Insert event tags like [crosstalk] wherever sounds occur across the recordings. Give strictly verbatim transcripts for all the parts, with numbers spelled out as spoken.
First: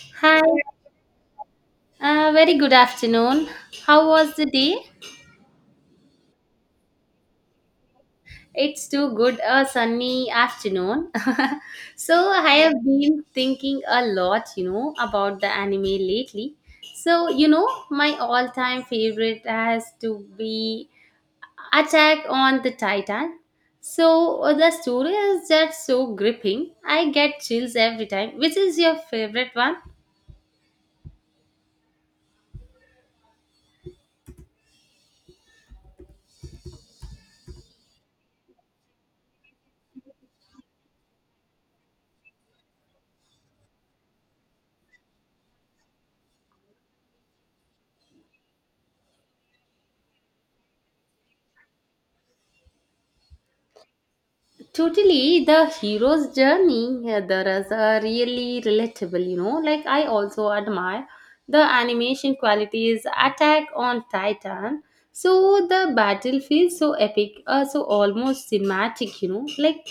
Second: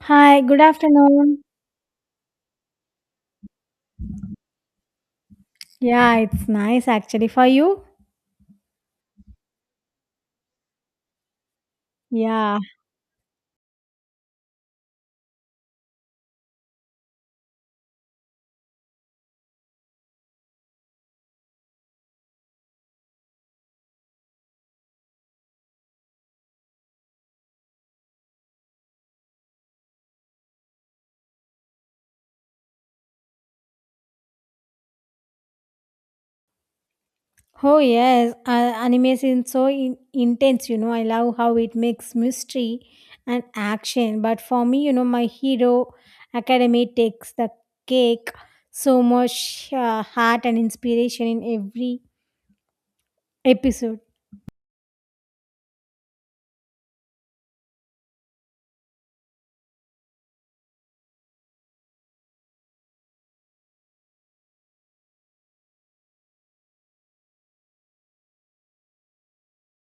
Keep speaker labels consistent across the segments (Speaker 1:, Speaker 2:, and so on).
Speaker 1: Hi,
Speaker 2: Hi,
Speaker 1: good afternoon.
Speaker 2: uh, very good afternoon. How was the day?
Speaker 1: Yeah, it's nice actually for you.
Speaker 2: It's too good a sunny afternoon. [laughs] so I
Speaker 1: Yeah.
Speaker 2: have been thinking a lot, you know, about the anime lately. So, you know, my all-time favorite has to be Attack on the Titan. So uh, the story is just so gripping. I get chills every time. Which is your favorite one?
Speaker 1: Oh yes, uh, anime is so in- intense. You know, I love how it makes mystery and action. But for me, you know, my hero academy takes the cake. So much uh, heart and inspiration in every episode.
Speaker 2: Totally, the hero's journey uh, there is a really relatable, you know. Like, I also admire the animation qualities, Attack on Titan. So, the battle feels so epic, uh, so almost cinematic, you know. Like,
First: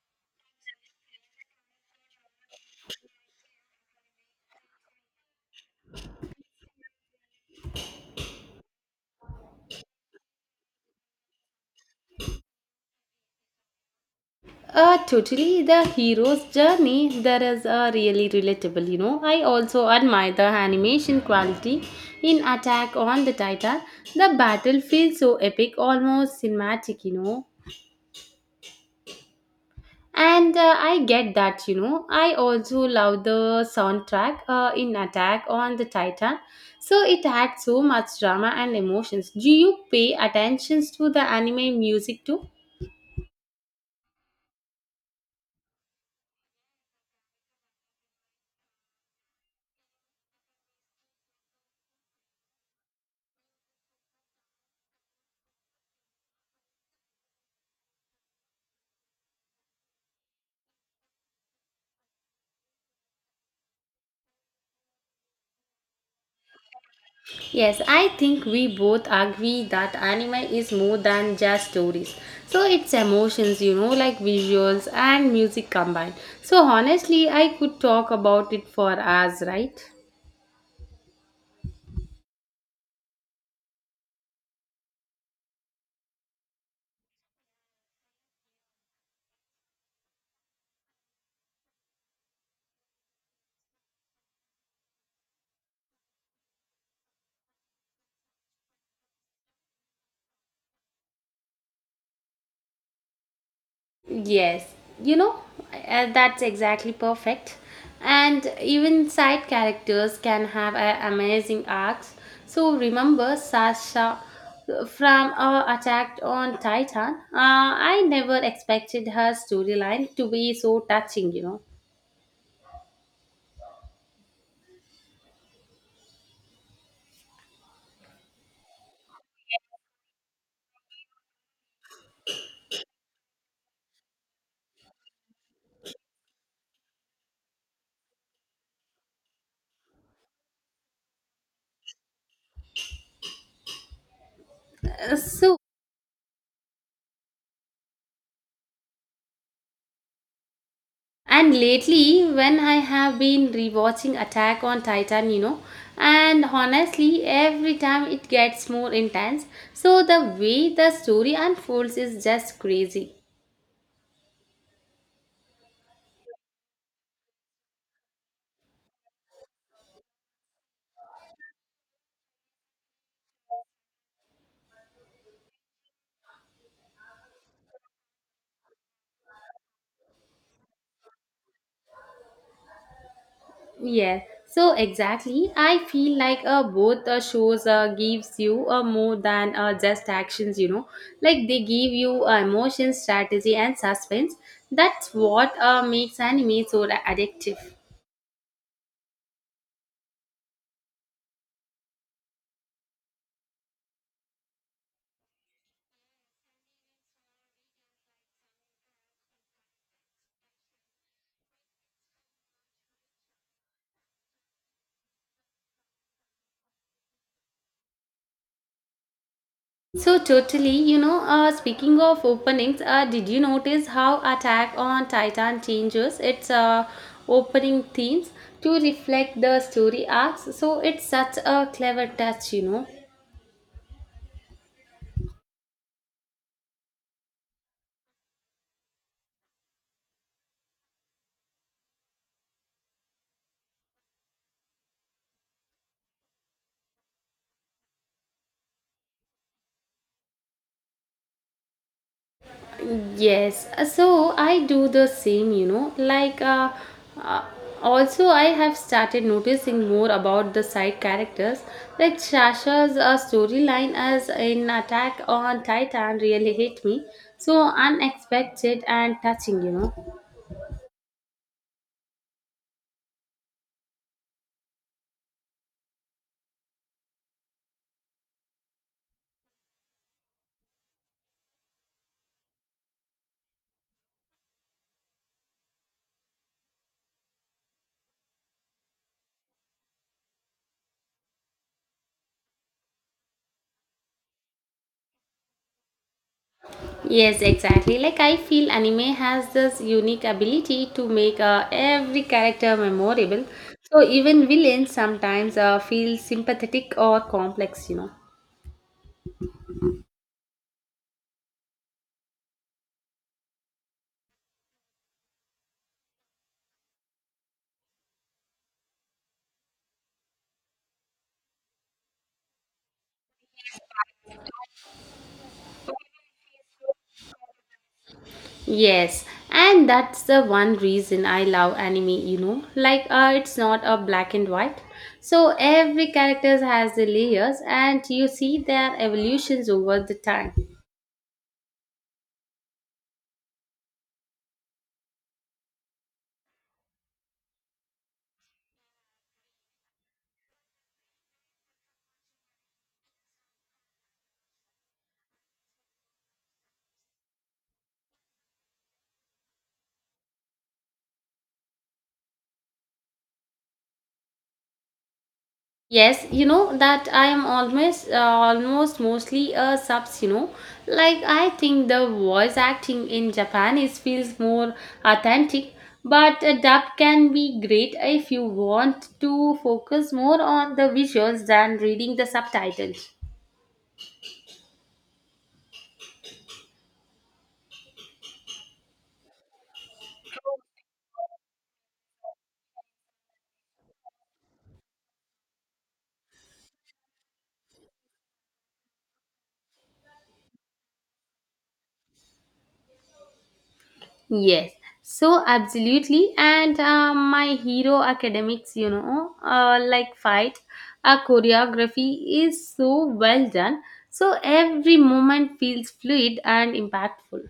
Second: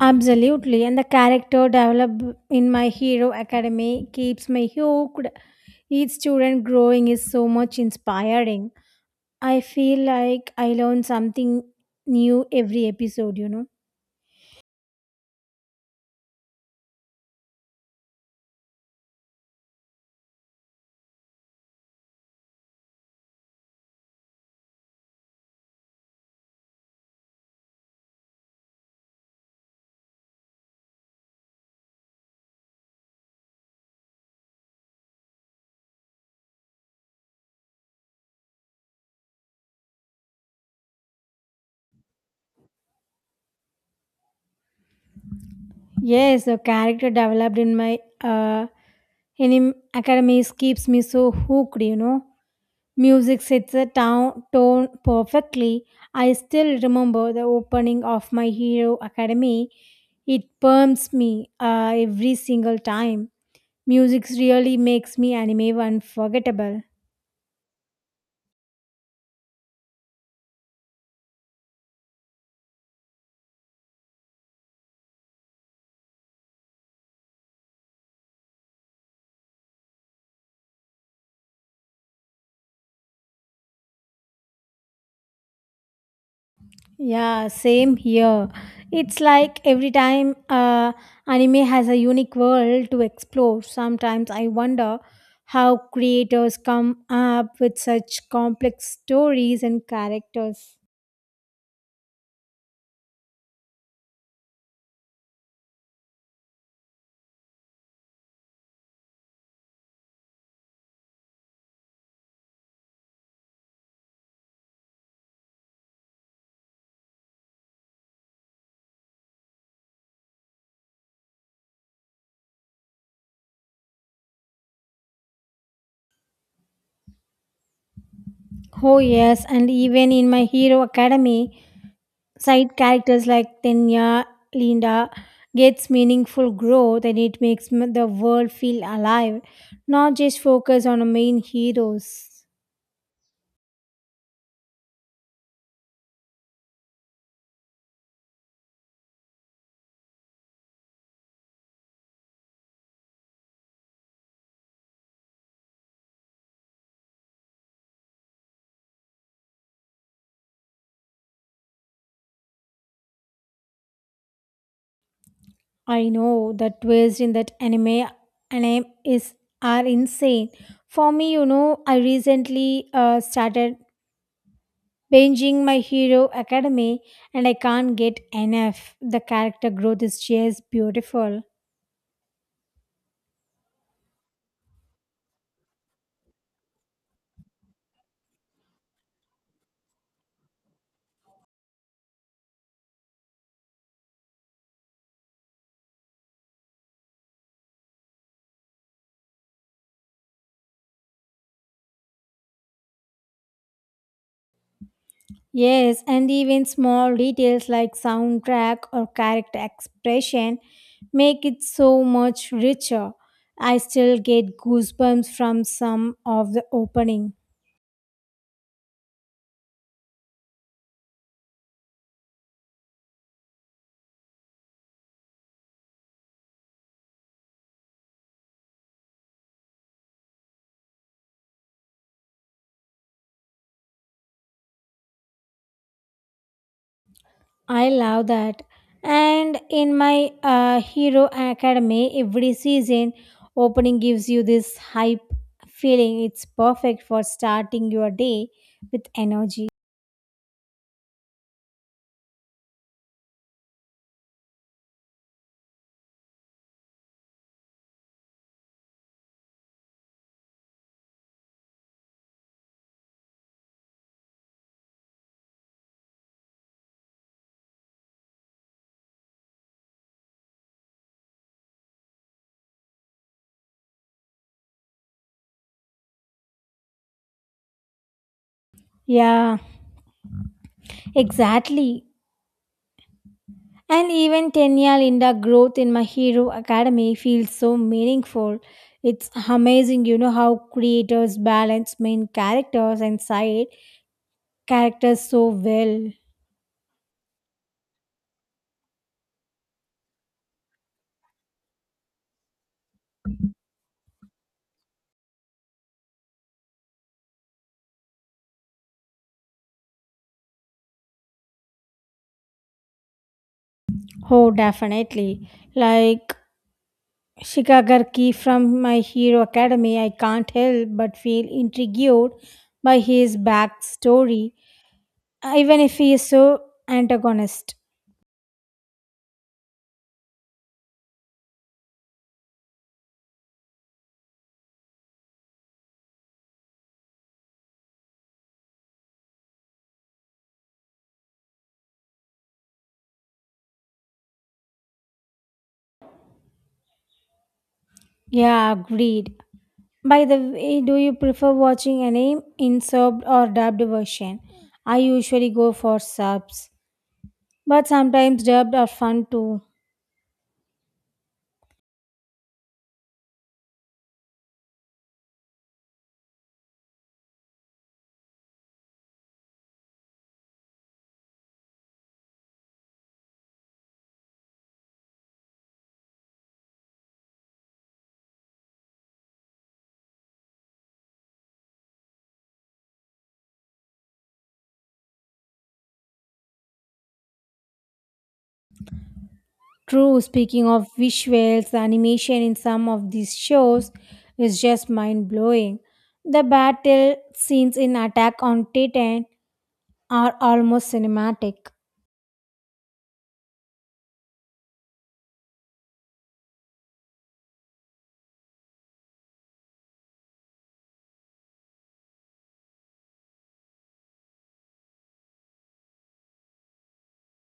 Speaker 1: Absolutely, and the character developed in my hero academy keeps me hooked. Each student growing is so much inspiring. I feel like I learn something new every episode, you know.
Speaker 2: uh, totally, the hero's journey there is a really relatable, you know. I also admire the animation quality in Attack on the Titan. The battle feels so epic, almost cinematic, you know. And uh, I get that, you know. I also love the soundtrack uh, in Attack on the Titan. So it had so much drama and emotions. Do you pay attention to the anime music too?
Speaker 1: Yes, the character developed in my uh, in academies keeps me so hooked, you know. Music sets the town tone perfectly. I still remember the opening of my Hero Academy. It perms me uh, every single time. Music really makes me anime unforgettable.
Speaker 2: Yes, I think we both agree that anime is more than just stories. So it's emotions, you know, like visuals and music combined. So honestly, I could talk about it for hours, right?
Speaker 1: Yeah, same here. It's like every time uh, anime has a unique world to explore. Sometimes I wonder how creators come up with such complex stories and characters.
Speaker 2: Yes, you know, uh, that's exactly perfect. And even side characters can have uh, amazing arcs. So remember Sasha uh, from uh, Attack on Titan? Uh, I never expected her storyline to be so touching, you know.
Speaker 1: Oh, yes, and even in My Hero Academy, side characters like Tenya, Linda gets meaningful growth and it makes m- the world feel alive, not just focus on the main heroes.
Speaker 2: Uh, So And lately, when I have been rewatching Attack on Titan, you know, and honestly, every time it gets more intense. So the way the story unfolds is just crazy.
Speaker 1: I know the twists in that anime anime is are insane. For me, you know, I recently uh, started binging My Hero Academy, and I can't get enough. The character growth is just beautiful.
Speaker 2: Yeah, so exactly. I feel like uh, both uh, shows uh, gives you uh, more than uh, just actions, you know. Like they give you uh, emotion, strategy and suspense. That's what uh, makes anime so addictive.
Speaker 1: Yes, and even small details like soundtrack or character expression make it so much richer. I still get goosebumps from some of the opening.
Speaker 2: So totally, you know, uh, speaking of openings, uh, did you notice how Attack on Titan changes its uh, opening themes to reflect the story arcs? So it's such a clever touch, you know.
Speaker 1: I love that. And in my uh, Hero Academy, every season opening gives you this hype feeling. It's perfect for starting your day with energy.
Speaker 2: Yes, uh, so I do the same, you know. Like, uh, uh, also, I have started noticing more about the side characters. Like, Sasha's uh, storyline as in Attack on Titan really hit me. So unexpected and touching, you know.
Speaker 1: Yeah, exactly. And even Tenya Linda growth in My Hero Academy feels so meaningful. It's amazing, you know, how creators balance main characters and side characters so well.
Speaker 2: Yes, exactly. Like, I feel anime has this unique ability to make uh, every character memorable. So, even villains sometimes uh, feel sympathetic or complex, you know.
Speaker 1: Oh, definitely. Like, Shigagarki from My Hero Academy, I can't help but feel intrigued by his backstory, even if he is so antagonist.
Speaker 2: Yes, and that's the one reason I love anime, you know. Like uh, it's not a black and white. So every character has the layers and you see their evolutions over the time.
Speaker 1: Yeah, agreed. By the way, do you prefer watching anime in subbed or dubbed version? I usually go for subs, but sometimes dubbed are fun too.
Speaker 2: Yes, you know that I am almost uh, almost mostly a subs, you know. Like I think the voice acting in Japan is feels more authentic, but a dub can be great if you want to focus more on the visuals than reading the subtitles.
Speaker 1: True, speaking of visuals, the animation in some of these shows is just mind blowing. The battle scenes in Attack on Titan are almost cinematic.
Speaker 2: Yes, so absolutely. And uh, my hero academics, you know, uh, like fight, our choreography is so well done. So every moment feels fluid and impactful.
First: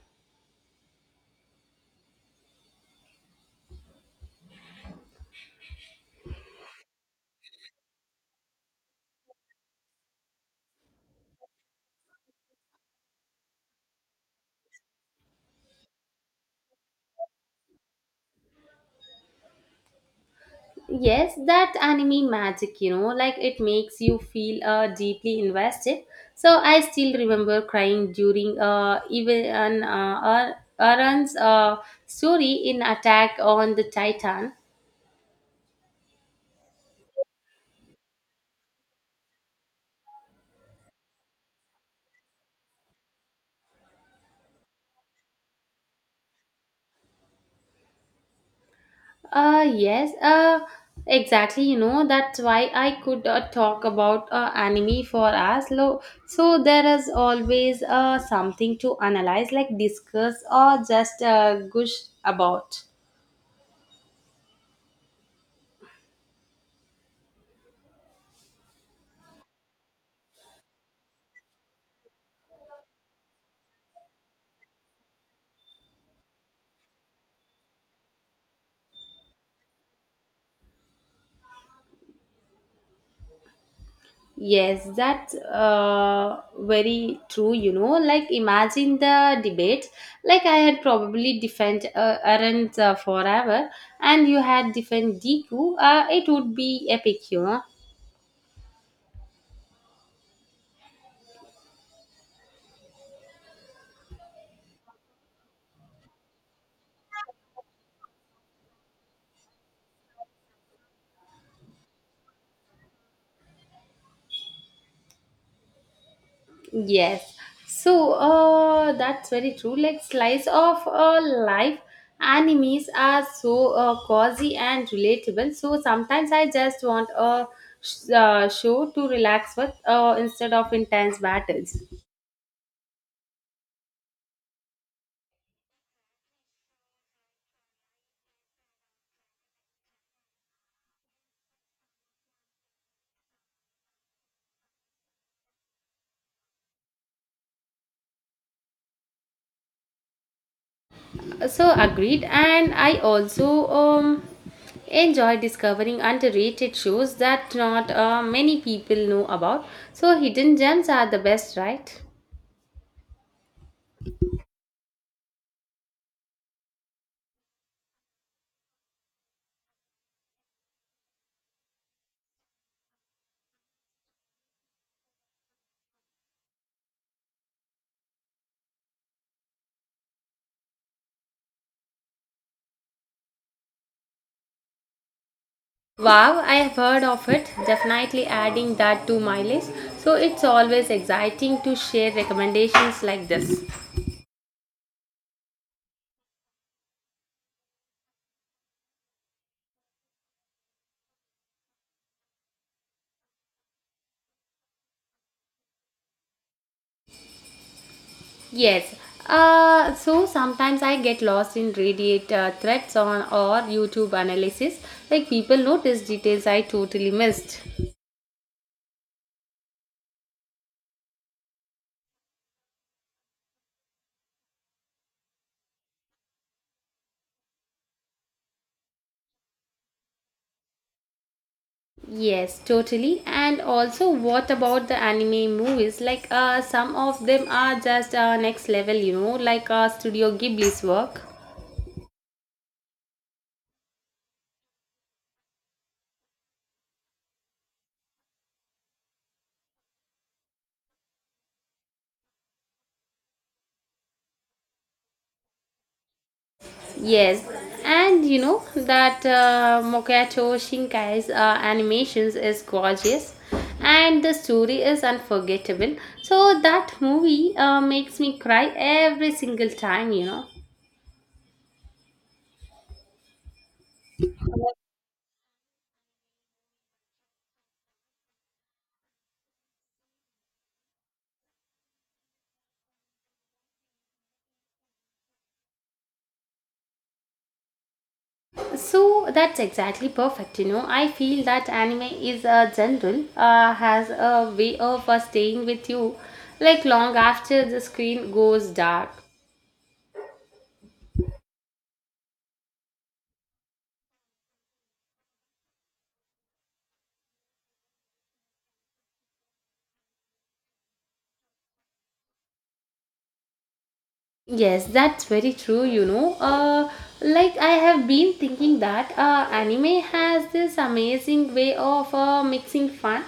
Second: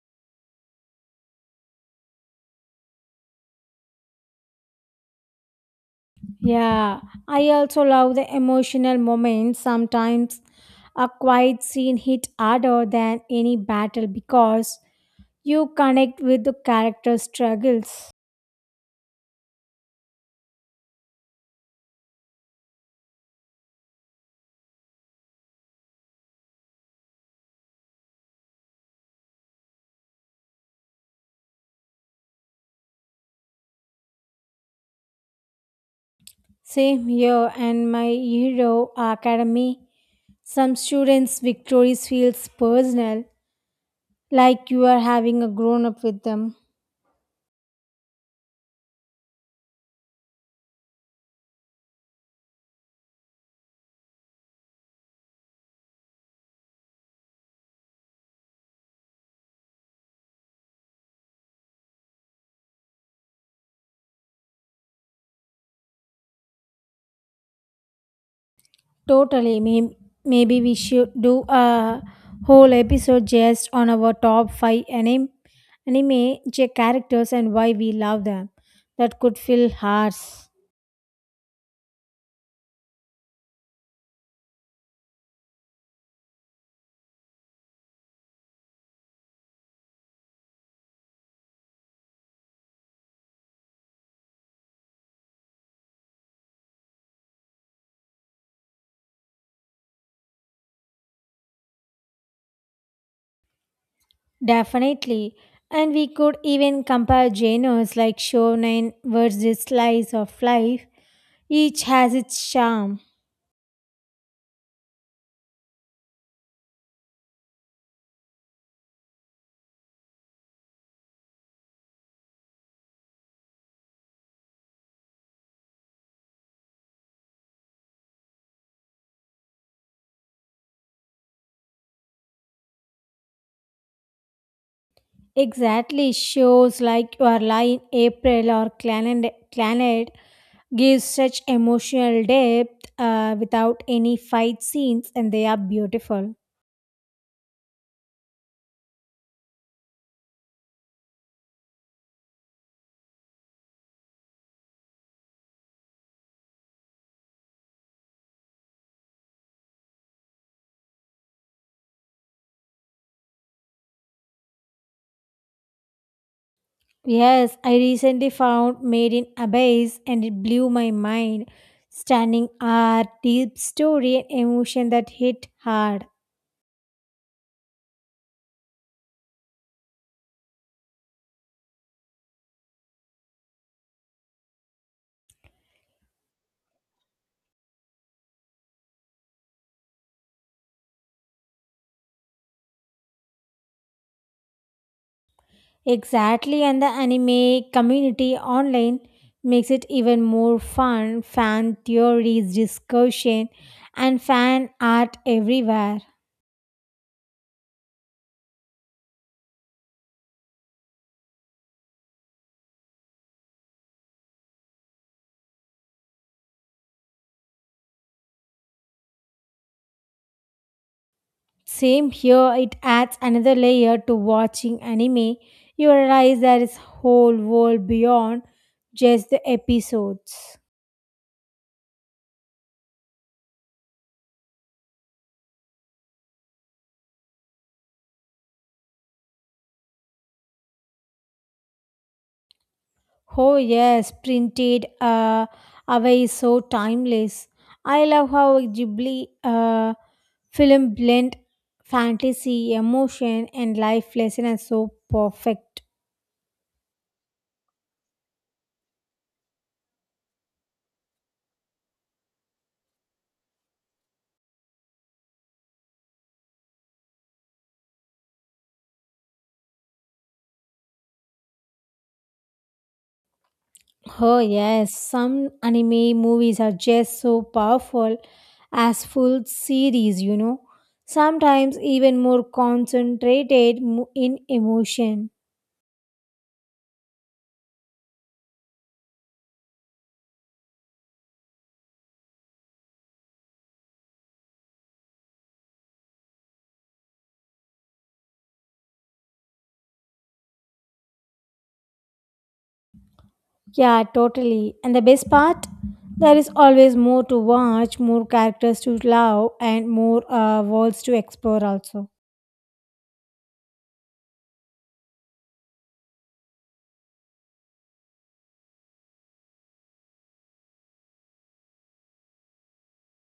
Speaker 1: Yeah, I also love the emotional moments. Sometimes a quiet scene hit harder than any battle because you connect with the character's struggles.
Speaker 2: Yes, that anime magic, you know, like it makes you feel uh, deeply invested. So I still remember crying during uh, even an uh, Aaron's uh, story in Attack on the Titan.
Speaker 1: Same here, and my hero academy. Some students' victories feels personal, like you are having a grown up with them.
Speaker 2: Uh, yes, uh, exactly. You know, that's why I could uh, talk about uh, anime for us. Lo- so there is always uh, something to analyze, like discuss or just uh, gush about.
Speaker 1: Totally. May- Maybe we should do a whole episode just on our top five anime, anime j- characters and why we love them. That could fill hearts.
Speaker 2: Yes, that's uh, very true. You know, like imagine the debate. Like I had probably defend uh, Aaron uh, forever, and you had defend Deku. Uh, it would be epic, you know.
Speaker 1: Definitely. And we could even compare genres like shonen versus slice of life. Each has its charm.
Speaker 2: Yes. So uh, that's very true. Like slice of uh, life animes are so uh, cozy and relatable. So sometimes I just want a sh- uh, show to relax with uh, instead of intense battles.
Speaker 1: Exactly. Shows like Your Lie in April or Planet Planet gives such emotional depth uh, without any fight scenes and they are beautiful.
Speaker 2: So agreed. And I also um, enjoy discovering underrated shows that not uh, many people know about. So hidden gems are the best, right?
Speaker 1: Yes, I recently found Made in Abyss and it blew my mind. Stunning art, deep story, and emotion that hit hard.
Speaker 2: Wow, I have heard of it. Definitely adding that to my list. So it's always exciting to share recommendations like this.
Speaker 1: Exactly, and the anime community online makes it even more fun. Fan theories, discussion, and fan art everywhere.
Speaker 2: Yes. Uh, so sometimes I get lost in Reddit uh, threads on or YouTube analysis. Like people notice details I totally missed.
Speaker 1: Same here, it adds another layer to watching anime. You realize there is whole world beyond just the episodes.
Speaker 2: Yes, totally. And also, what about the anime movies? Like, uh, some of them are just uh, next level, you know, like uh, Studio Ghibli's work.
Speaker 1: Oh yes, printed uh, away is so timeless. I love how Ghibli uh, film blend fantasy, emotion, and life lesson are so perfect.
Speaker 2: Yes, and you know that uh, Mokato Shinkai's uh, animations is gorgeous and the story is unforgettable. So that movie uh, makes me cry every single time, you know.
Speaker 1: Oh, yes, some anime movies are just so powerful as full series, you know, sometimes even more concentrated mo- in emotion.
Speaker 2: So that's exactly perfect, you know. I feel that anime is a general uh, has a way of uh, staying with you like long after the screen goes dark.
Speaker 1: Yeah, totally. And the best part, there is always more to watch, more characters to love, and more uh, worlds to explore, also.
Speaker 2: Yes, that's very true, you know. Uh, like I have been thinking that uh, anime has this amazing way of uh, mixing fun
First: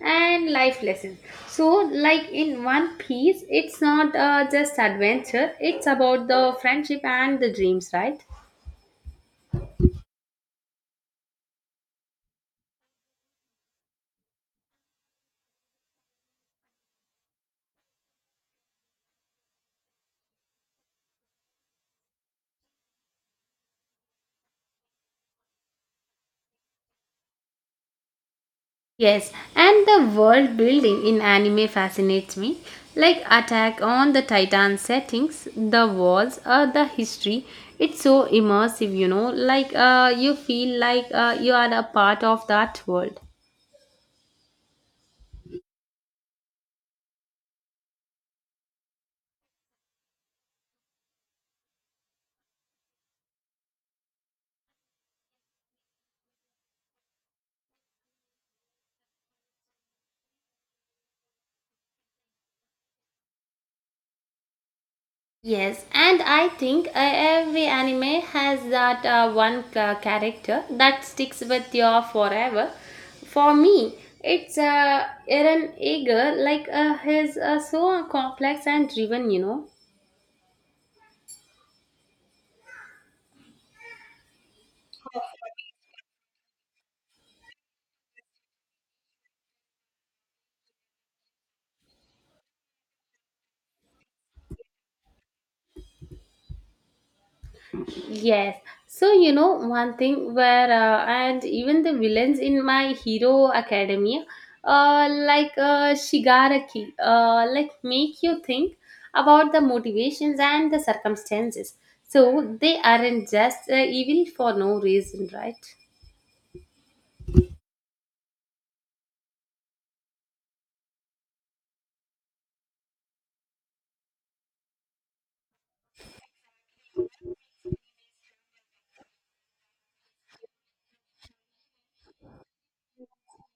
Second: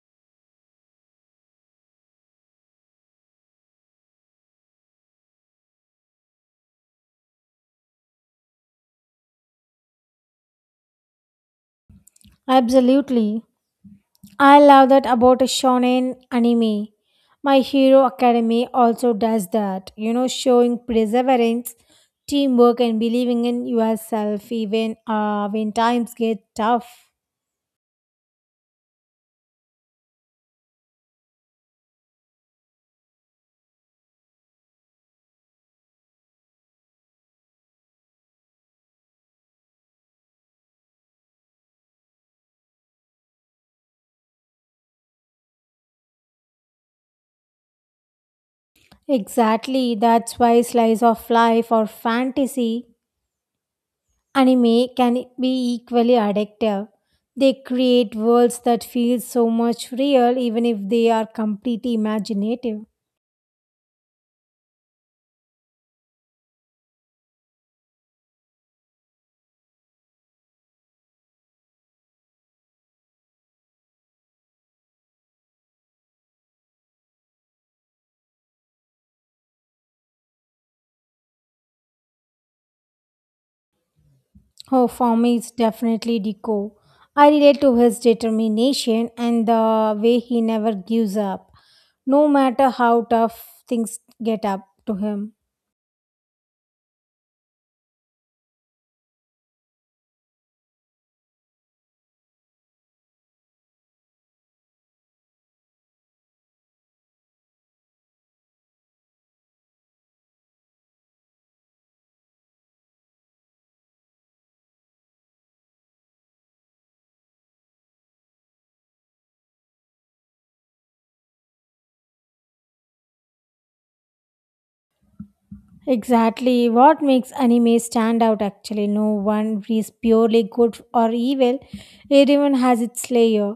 Speaker 2: and life lessons. So, like in One Piece, it's not uh, just adventure, it's about the friendship and the dreams, right?
Speaker 1: Absolutely. I love that about a shonen anime. My Hero Academy also does that, you know, showing perseverance, teamwork, and believing in yourself even uh, when times get tough.
Speaker 2: Yes, and the world building in anime fascinates me. Like Attack on the Titan settings, the walls, uh, the history. It's so immersive, you know, like uh, you feel like uh, you are a part of that world.
Speaker 1: Exactly, that's why slice of life or fantasy anime can be equally addictive. They create worlds that feel so much real even if they are completely imaginative.
Speaker 2: Yes, and I think uh, every anime has that uh, one ca- character that sticks with you forever. For me, it's uh, Eren Eager, like uh, he's uh, so complex and driven, you know.
Speaker 1: Oh, for me, it's definitely Deco. I relate to his determination and the way he never gives up, no matter how tough things get up to him.
Speaker 2: Yes. So, you know, one thing where, uh, and even the villains in My Hero Academia, uh, like uh, Shigaraki, uh, like make you think about the motivations and the circumstances. So, they aren't just uh, evil for no reason, right?
Speaker 1: Exactly what makes anime stand out actually. No one is purely good or evil, everyone has its layer.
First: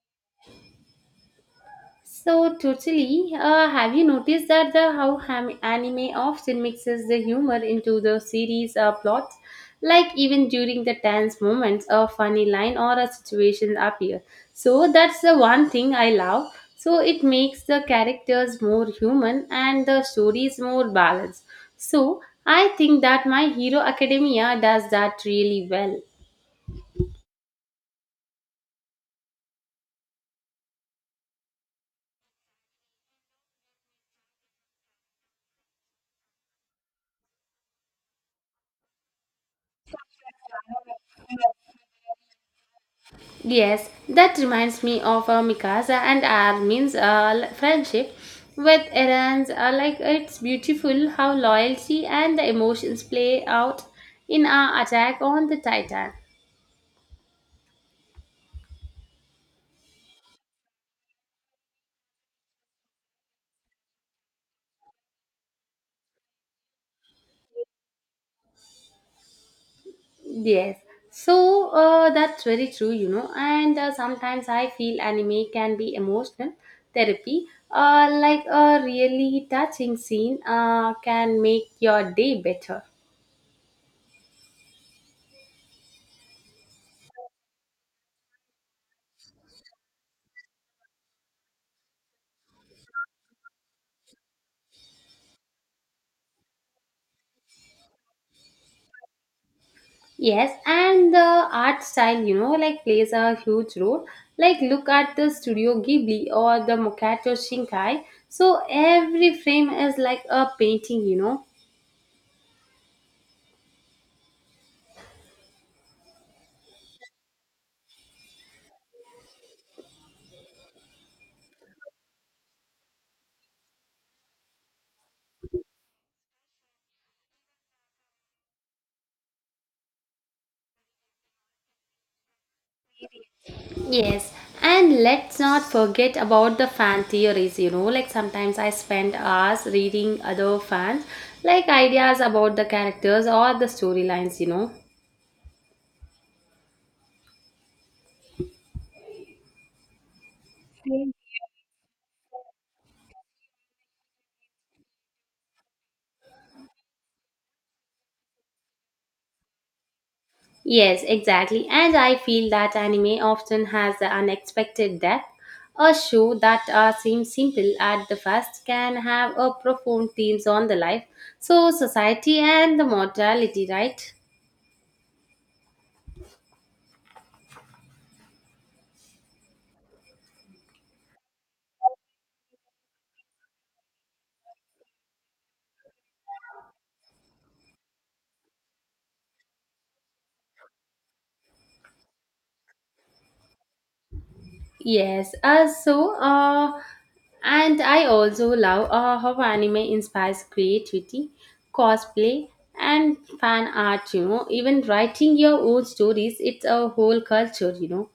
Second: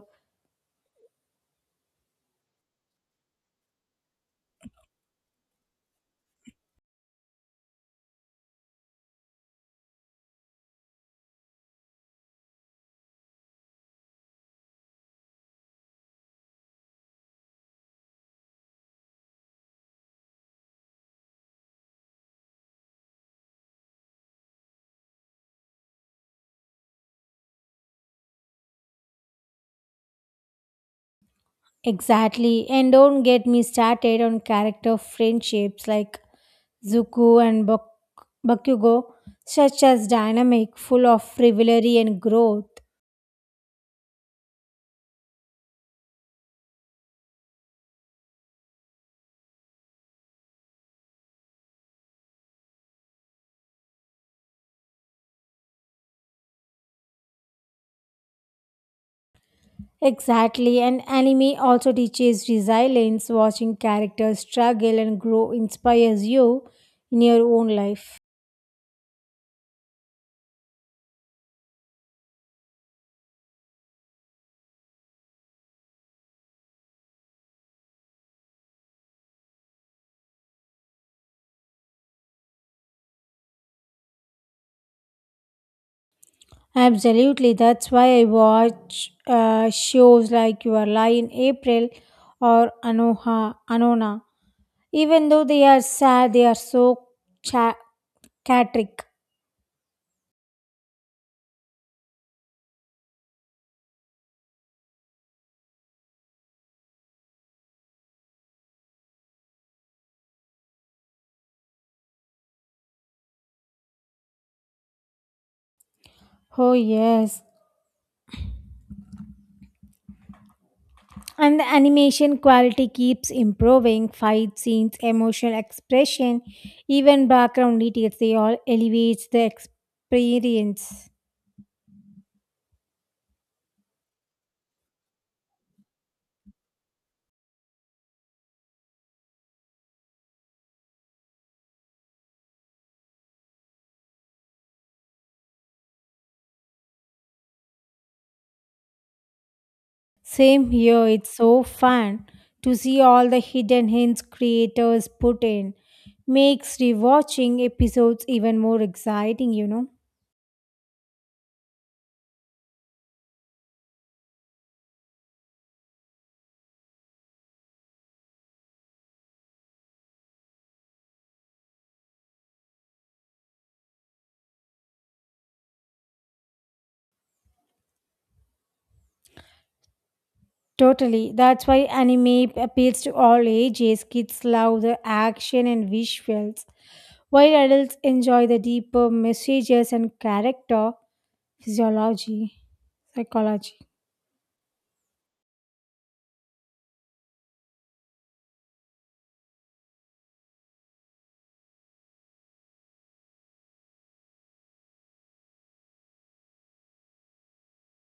Speaker 2: So totally. Uh, have you noticed that the how ham- anime often mixes the humor into the series uh, plots? Like even during the tense moments, a funny line or a situation appear. So that's the one thing I love. So it makes the characters more human and the stories more balanced. So I think that My Hero Academia does that really well.
Speaker 1: Exactly, and don't get me started on character friendships like Zuko and Bak- Bakugo, such as dynamic, full of rivalry and growth.
Speaker 2: Yes, that reminds me of uh, Mikasa and Armin's uh, l- friendship with Eran's. Uh, like it's beautiful how loyalty and the emotions play out in our Attack on the Titan.
Speaker 1: Exactly, and anime also teaches resilience. Watching characters struggle and grow inspires you in your own life.
Speaker 2: Yes, so uh, that's very true, you know. And uh, sometimes I feel anime can be emotional therapy. Uh, like a really touching scene uh, can make your day better.
Speaker 1: Absolutely, that's why I watch uh, shows like Your Lie in April or Anoha Anona. Even though they are sad, they are so cha- cathartic.
Speaker 2: Yes, and the art style, you know, like plays a huge role. Like look at the Studio Ghibli or the Mokato Shinkai. So every frame is like a painting, you know.
Speaker 1: Oh yes, and the animation quality keeps improving. Fight scenes, emotional expression, even background details, they all elevates the experience.
Speaker 2: Yes, and let's not forget about the fan theories, you know. Like sometimes I spend hours reading other fans, like ideas about the characters or the storylines, you know.
Speaker 1: Same here, it's so fun to see all the hidden hints creators put in. Makes rewatching episodes even more exciting, you know.
Speaker 2: Yes, exactly. And I feel that anime often has the unexpected depth. A show that uh, seems simple at the first can have a profound themes on the life, so society and the mortality, right?
Speaker 1: Totally. That's why anime appeals to all ages. Kids love the action and visuals, while adults enjoy the deeper messages and character physiology, psychology.
Speaker 2: Yes, uh, so uh, and I also love uh, how anime inspires creativity, cosplay, and fan art. You know, even writing your own stories, it's a whole culture. You know.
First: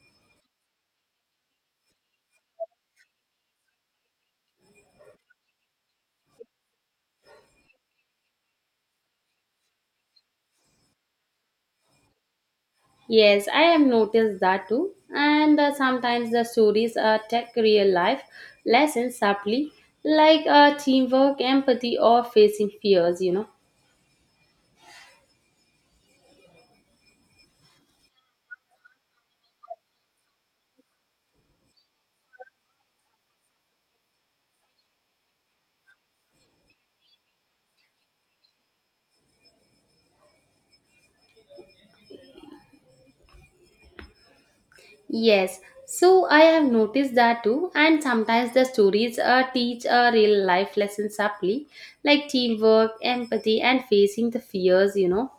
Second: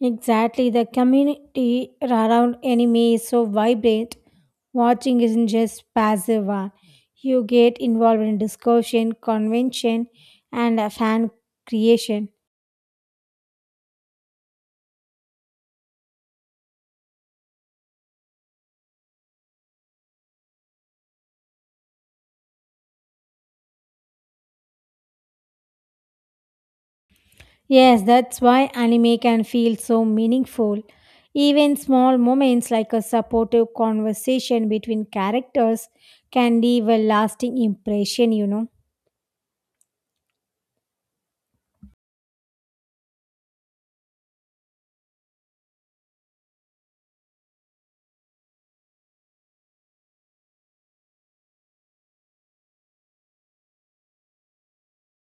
Speaker 1: Exactly. The community around anime is so vibrant. Watching isn't just passive one. You get involved in discussion, convention, and uh, fan creation.
Speaker 2: Yes, I have noticed that too. And uh, sometimes the stories uh, take real life lessons subtly, like uh, teamwork, empathy, or facing fears, you know.
Speaker 1: Yes, that's why anime can feel so meaningful. Even small moments like a supportive conversation between characters can leave a lasting impression, you know.
Speaker 2: Yes, so I have noticed that too. And sometimes the stories uh, teach a real life lesson subtly, like teamwork, empathy, and facing the fears, you know.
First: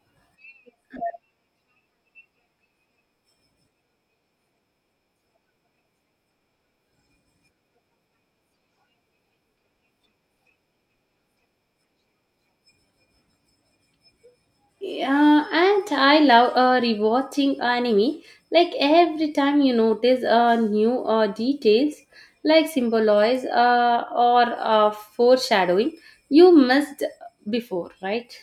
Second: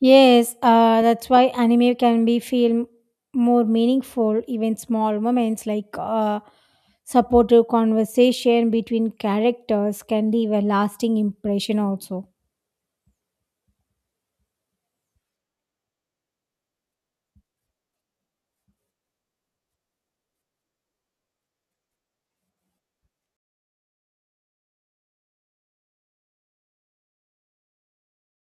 Speaker 1: Yes, uh, that's why anime can be feel more meaningful. Even small moments like uh, supportive conversation between characters can leave a lasting impression also.
Speaker 2: Yeah, and I love uh, rewatching anime. Like every time you notice uh, new uh, details, like symbolize uh, or uh, foreshadowing, you missed before, right?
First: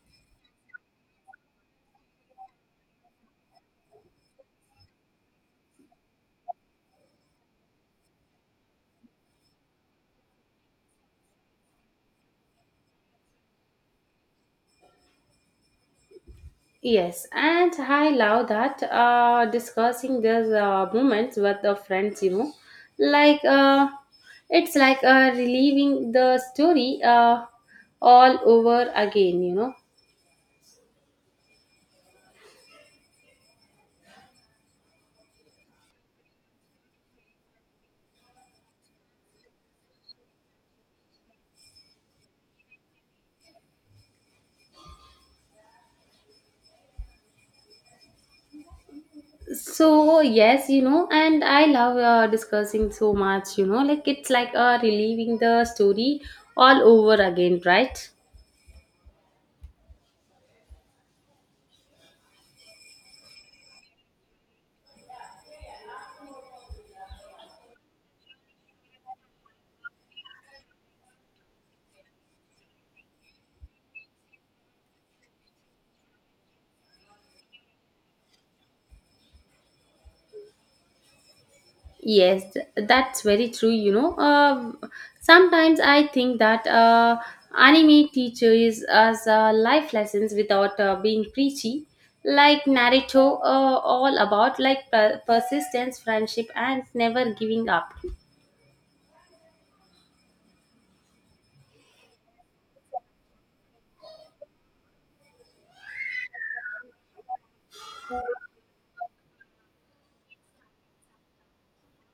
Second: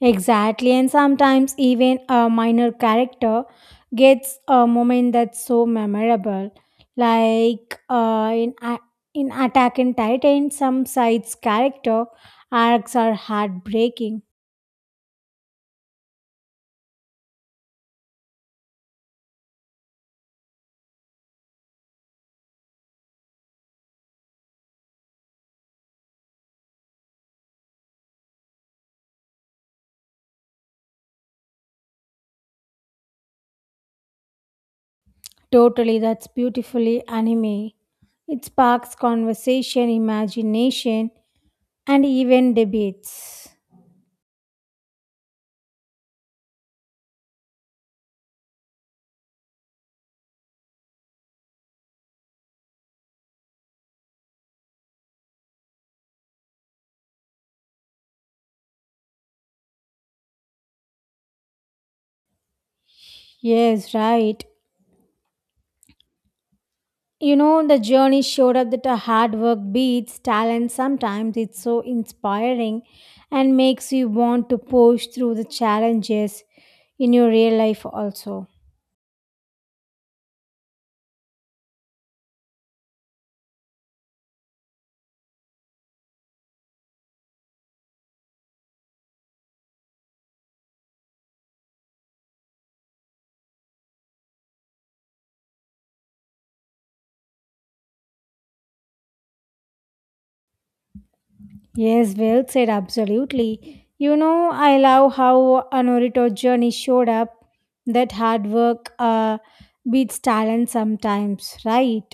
Speaker 1: Exactly, and sometimes even a minor character gets a moment that's so memorable. Like uh, in A- in Attack on Titan, some sides character arcs are heartbreaking.
Speaker 2: Yes, and I love that uh, discussing these uh, moments with the friends. You know, like uh, it's like uh, reliving the story uh, all over again. You know.
Speaker 1: Totally, that's beautifully anime. It sparks conversation, imagination, and even debates.
Speaker 2: So yes, you know, and I love uh, discussing so much. You know, like it's like uh, reliving the story all over again, right?
Speaker 1: Yes, right. You know, the journey showed up that a hard work beats talent sometimes. It's so inspiring and makes you want to push through the challenges in your real life also.
Speaker 2: Yes, th- that's very true. You know, uh, sometimes I think that uh, anime teaches us uh, life lessons without uh, being preachy, like Naruto, uh, all about like per- persistence, friendship, and never giving up.
Speaker 1: Yes, well said, absolutely. You know, I love how Anorito journey showed up that hard work uh, beats talent sometimes, right?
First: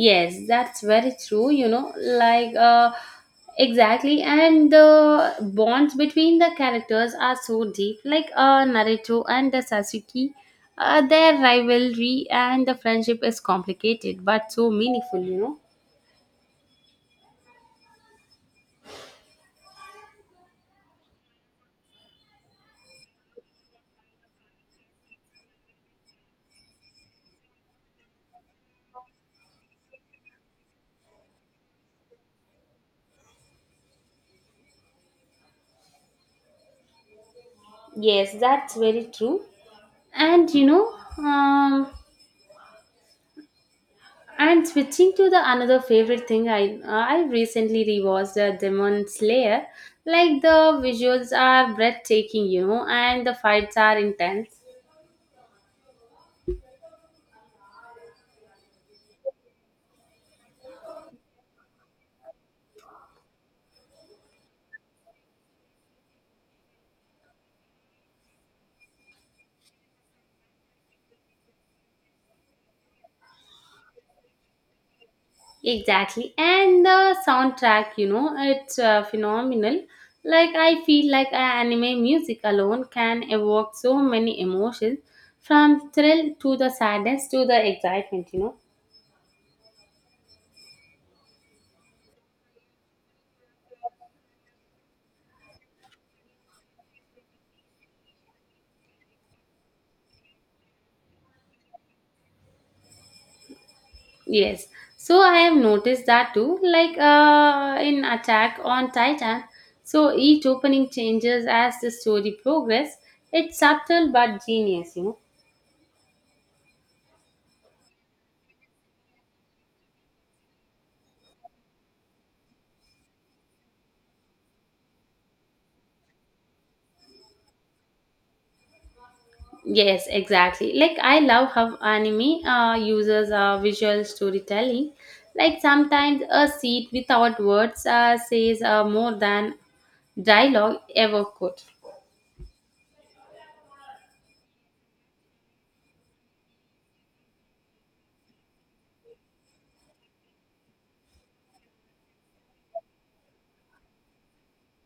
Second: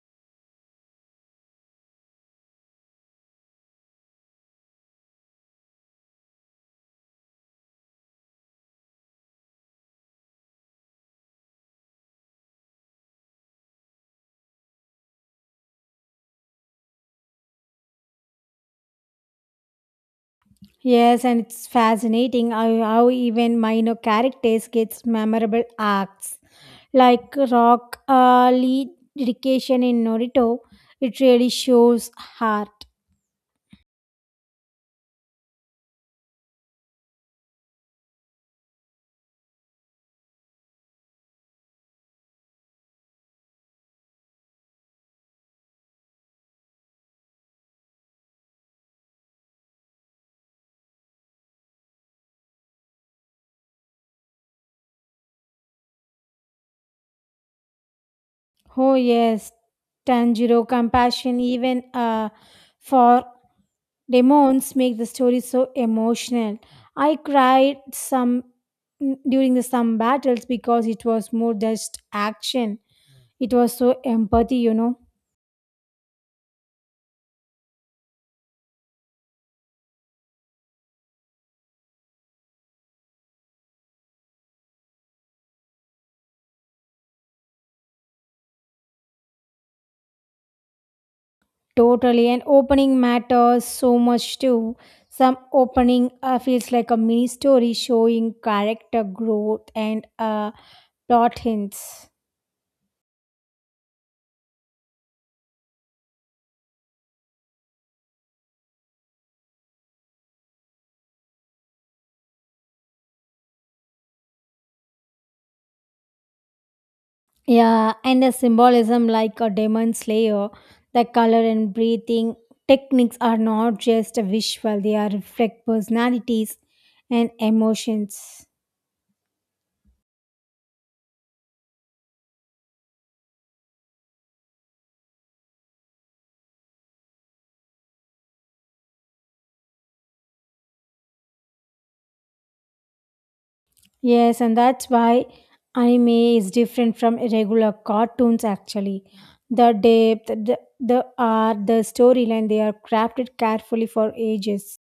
Speaker 2: Yes, that's very true, you know, like uh exactly, and the bonds between the characters are so deep, like uh Naruto and the Sasuke. Uh, their rivalry and the friendship is complicated but so meaningful, you know.
Speaker 1: Yes, and it's fascinating how, how even minor characters gets memorable arcs. Like Rock uh, lead dedication in Naruto, it really shows heart.
Speaker 2: Yes, that's very true. And you know, um And switching to the another favorite thing, I uh, I recently rewatched the Demon Slayer. Like the visuals are breathtaking, you know, and the fights are intense.
Speaker 1: Oh yes, Tanjiro compassion even uh, for demons make the story so emotional. I cried some during the some battles because it was more just action. It was so empathy, you know.
Speaker 2: Exactly, and the soundtrack, you know, it's uh, phenomenal. Like I feel like uh, anime music alone can evoke so many emotions, from thrill to the sadness to the excitement, you know.
Speaker 1: Totally. And opening matters so much too. Some opening uh, feels like a mini story showing character growth and uh, plot hints.
Speaker 2: Yes. So I have noticed that too, like uh, in Attack on Titan. So each opening changes as the story progresses. It's subtle but genius, you know.
Speaker 1: Yeah, and the symbolism like a demon slayer, the color and breathing techniques are not just visual, they are reflect personalities and emotions.
Speaker 2: Yes, exactly. Like I love how anime uh, uses uh, visual storytelling. Like sometimes a seat without words uh, says uh, more than dialogue ever could.
Speaker 1: Yes, and that's why anime is different from regular cartoons actually. The depth, the, the art, the storyline, they are crafted carefully for ages.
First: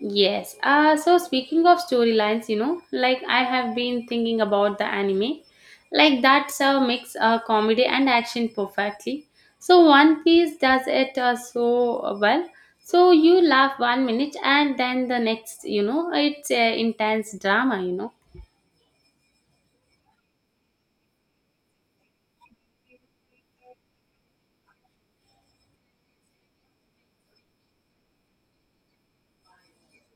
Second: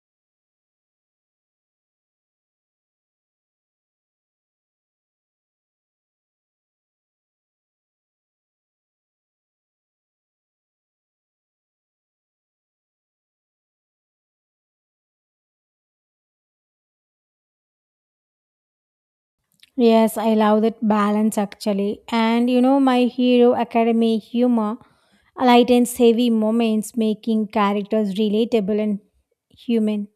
Speaker 2: Yes. Uh, so speaking of storylines, you know, like I have been thinking about the anime, like that's a mix uh, comedy and action perfectly. So One Piece does it uh, so well. So you laugh one minute and then the next, you know, it's uh, intense drama, you know.
Speaker 1: Yes, I love that balance actually. And you know, My Hero Academy humor lightens heavy moments, making characters relatable and human.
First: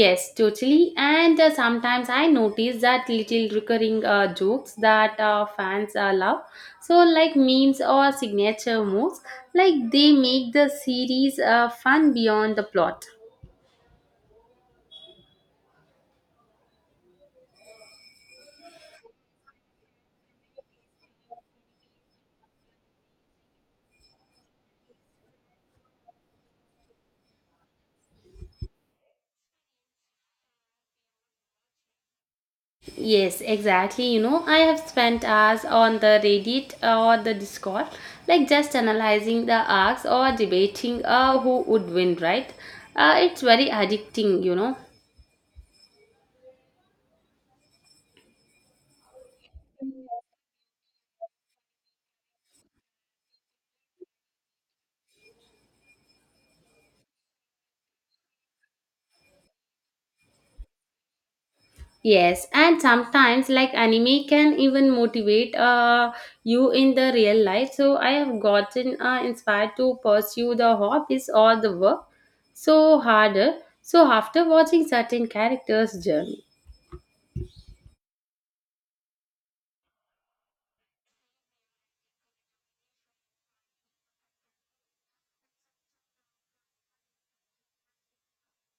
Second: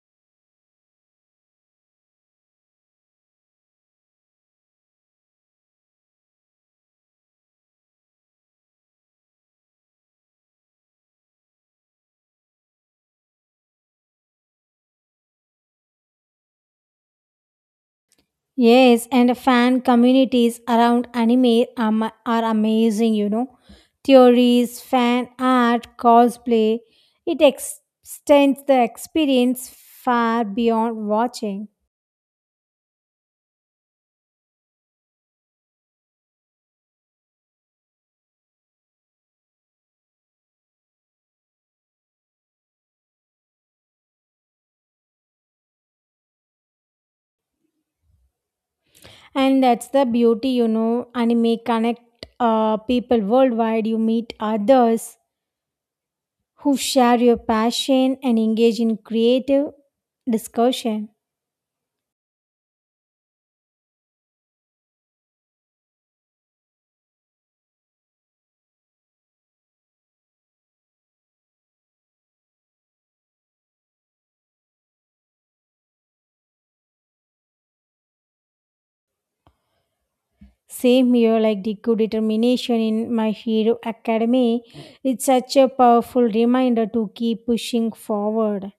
Speaker 2: Yes, totally. And uh, sometimes I notice that little recurring uh, jokes that uh, fans uh, love. So, like memes or signature moves, like they make the series uh, fun beyond the plot.
Speaker 1: Yes, and fan communities around anime are, ma- are amazing, you know. Theories, fan art, cosplay, it ex- extends the experience far beyond watching.
Speaker 2: Yes, exactly. You know, I have spent hours on the Reddit or the Discord, like just analyzing the arcs or debating uh, who would win, right? Uh, it's very addicting, you know.
Speaker 1: And that's the beauty, you know. Anime connect uh, people worldwide. You meet others who share your passion and engage in creative discussion.
Speaker 2: Yes, and sometimes like anime can even motivate uh, you in the real life. So I have gotten uh, inspired to pursue the hobbies or the work so harder. So after watching certain characters' journey.
Speaker 1: Same here, like Deco determination in My Hero Academy. It's such a powerful reminder to keep pushing forward.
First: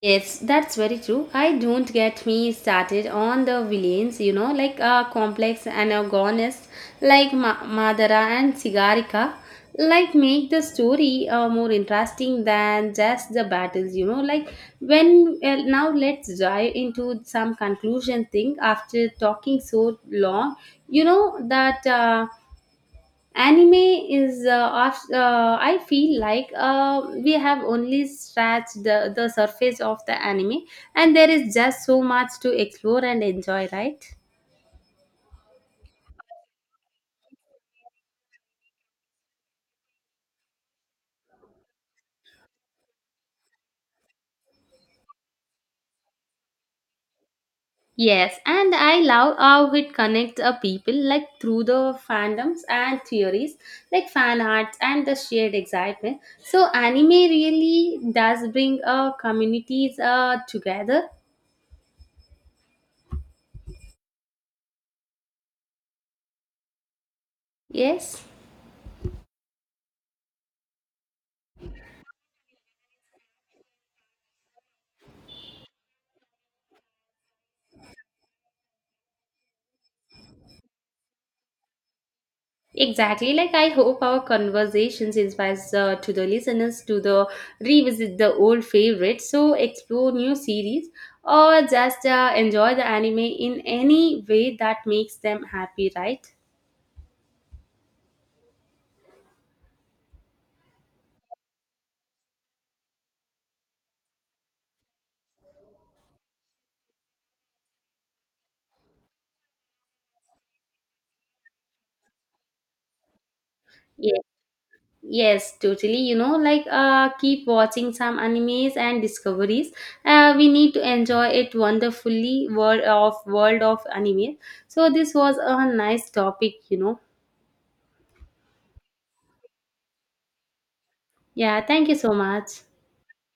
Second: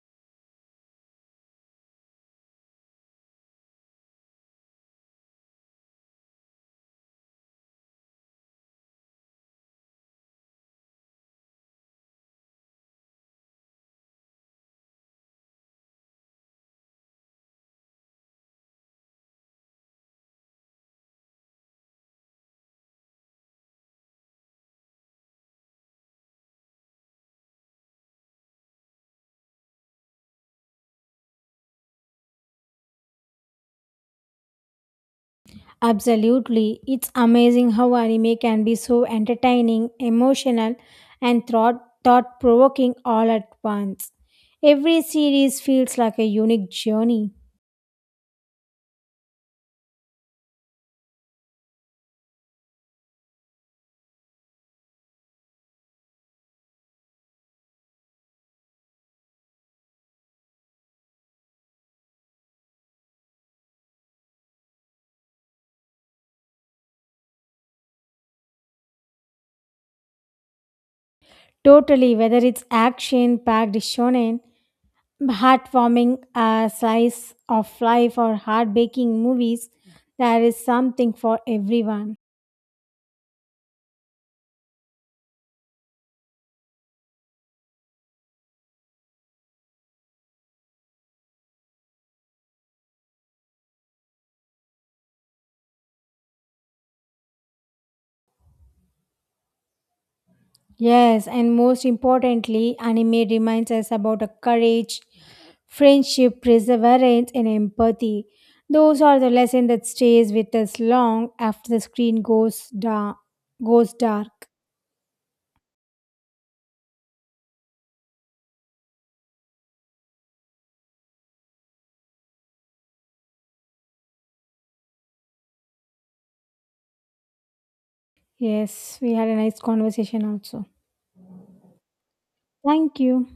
Speaker 2: Yes, that's very true. I don't get me started on the villains, you know, like uh, complex and antagonists like Ma- Madara and Sigarika, like make the story uh, more interesting than just the battles, you know. Like when uh, Now let's dive into some conclusion thing after talking so long, you know that. Uh, anime is uh, off, uh, I feel like uh, we have only scratched the, the surface of the anime, and there is just so much to explore and enjoy, right?
Speaker 1: Absolutely. It's amazing how anime can be so entertaining, emotional, and thought provoking all at once. Every series feels like a unique journey.
Speaker 2: Yes, and I love how it connects uh, people, like through the fandoms and theories, like fan arts and the shared excitement. So anime really does bring uh, communities uh, together. Yes.
Speaker 1: Totally, whether it's action packed shonen heartwarming uh, slice of life or heart-breaking movies, there is something for everyone.
Speaker 2: Exactly. Like I hope our conversations inspires uh, to the listeners to the revisit the old favorites, so explore new series, or just uh, enjoy the anime in any way that makes them happy. Right?
Speaker 1: Yes, and most importantly, anime reminds us about a courage, friendship, perseverance, and empathy. Those are the lessons that stays with us long after the screen goes dark. Goes
Speaker 2: Yeah.
Speaker 1: dark.
Speaker 2: Yes, totally. You know, like uh, keep watching some animes and discoveries. Uh, we need to enjoy it wonderfully. World of world of anime. So this was a nice topic. You know.
Speaker 1: Yes, we had a nice conversation also.
Speaker 2: Yeah. Thank you so much.
Speaker 1: Thank you.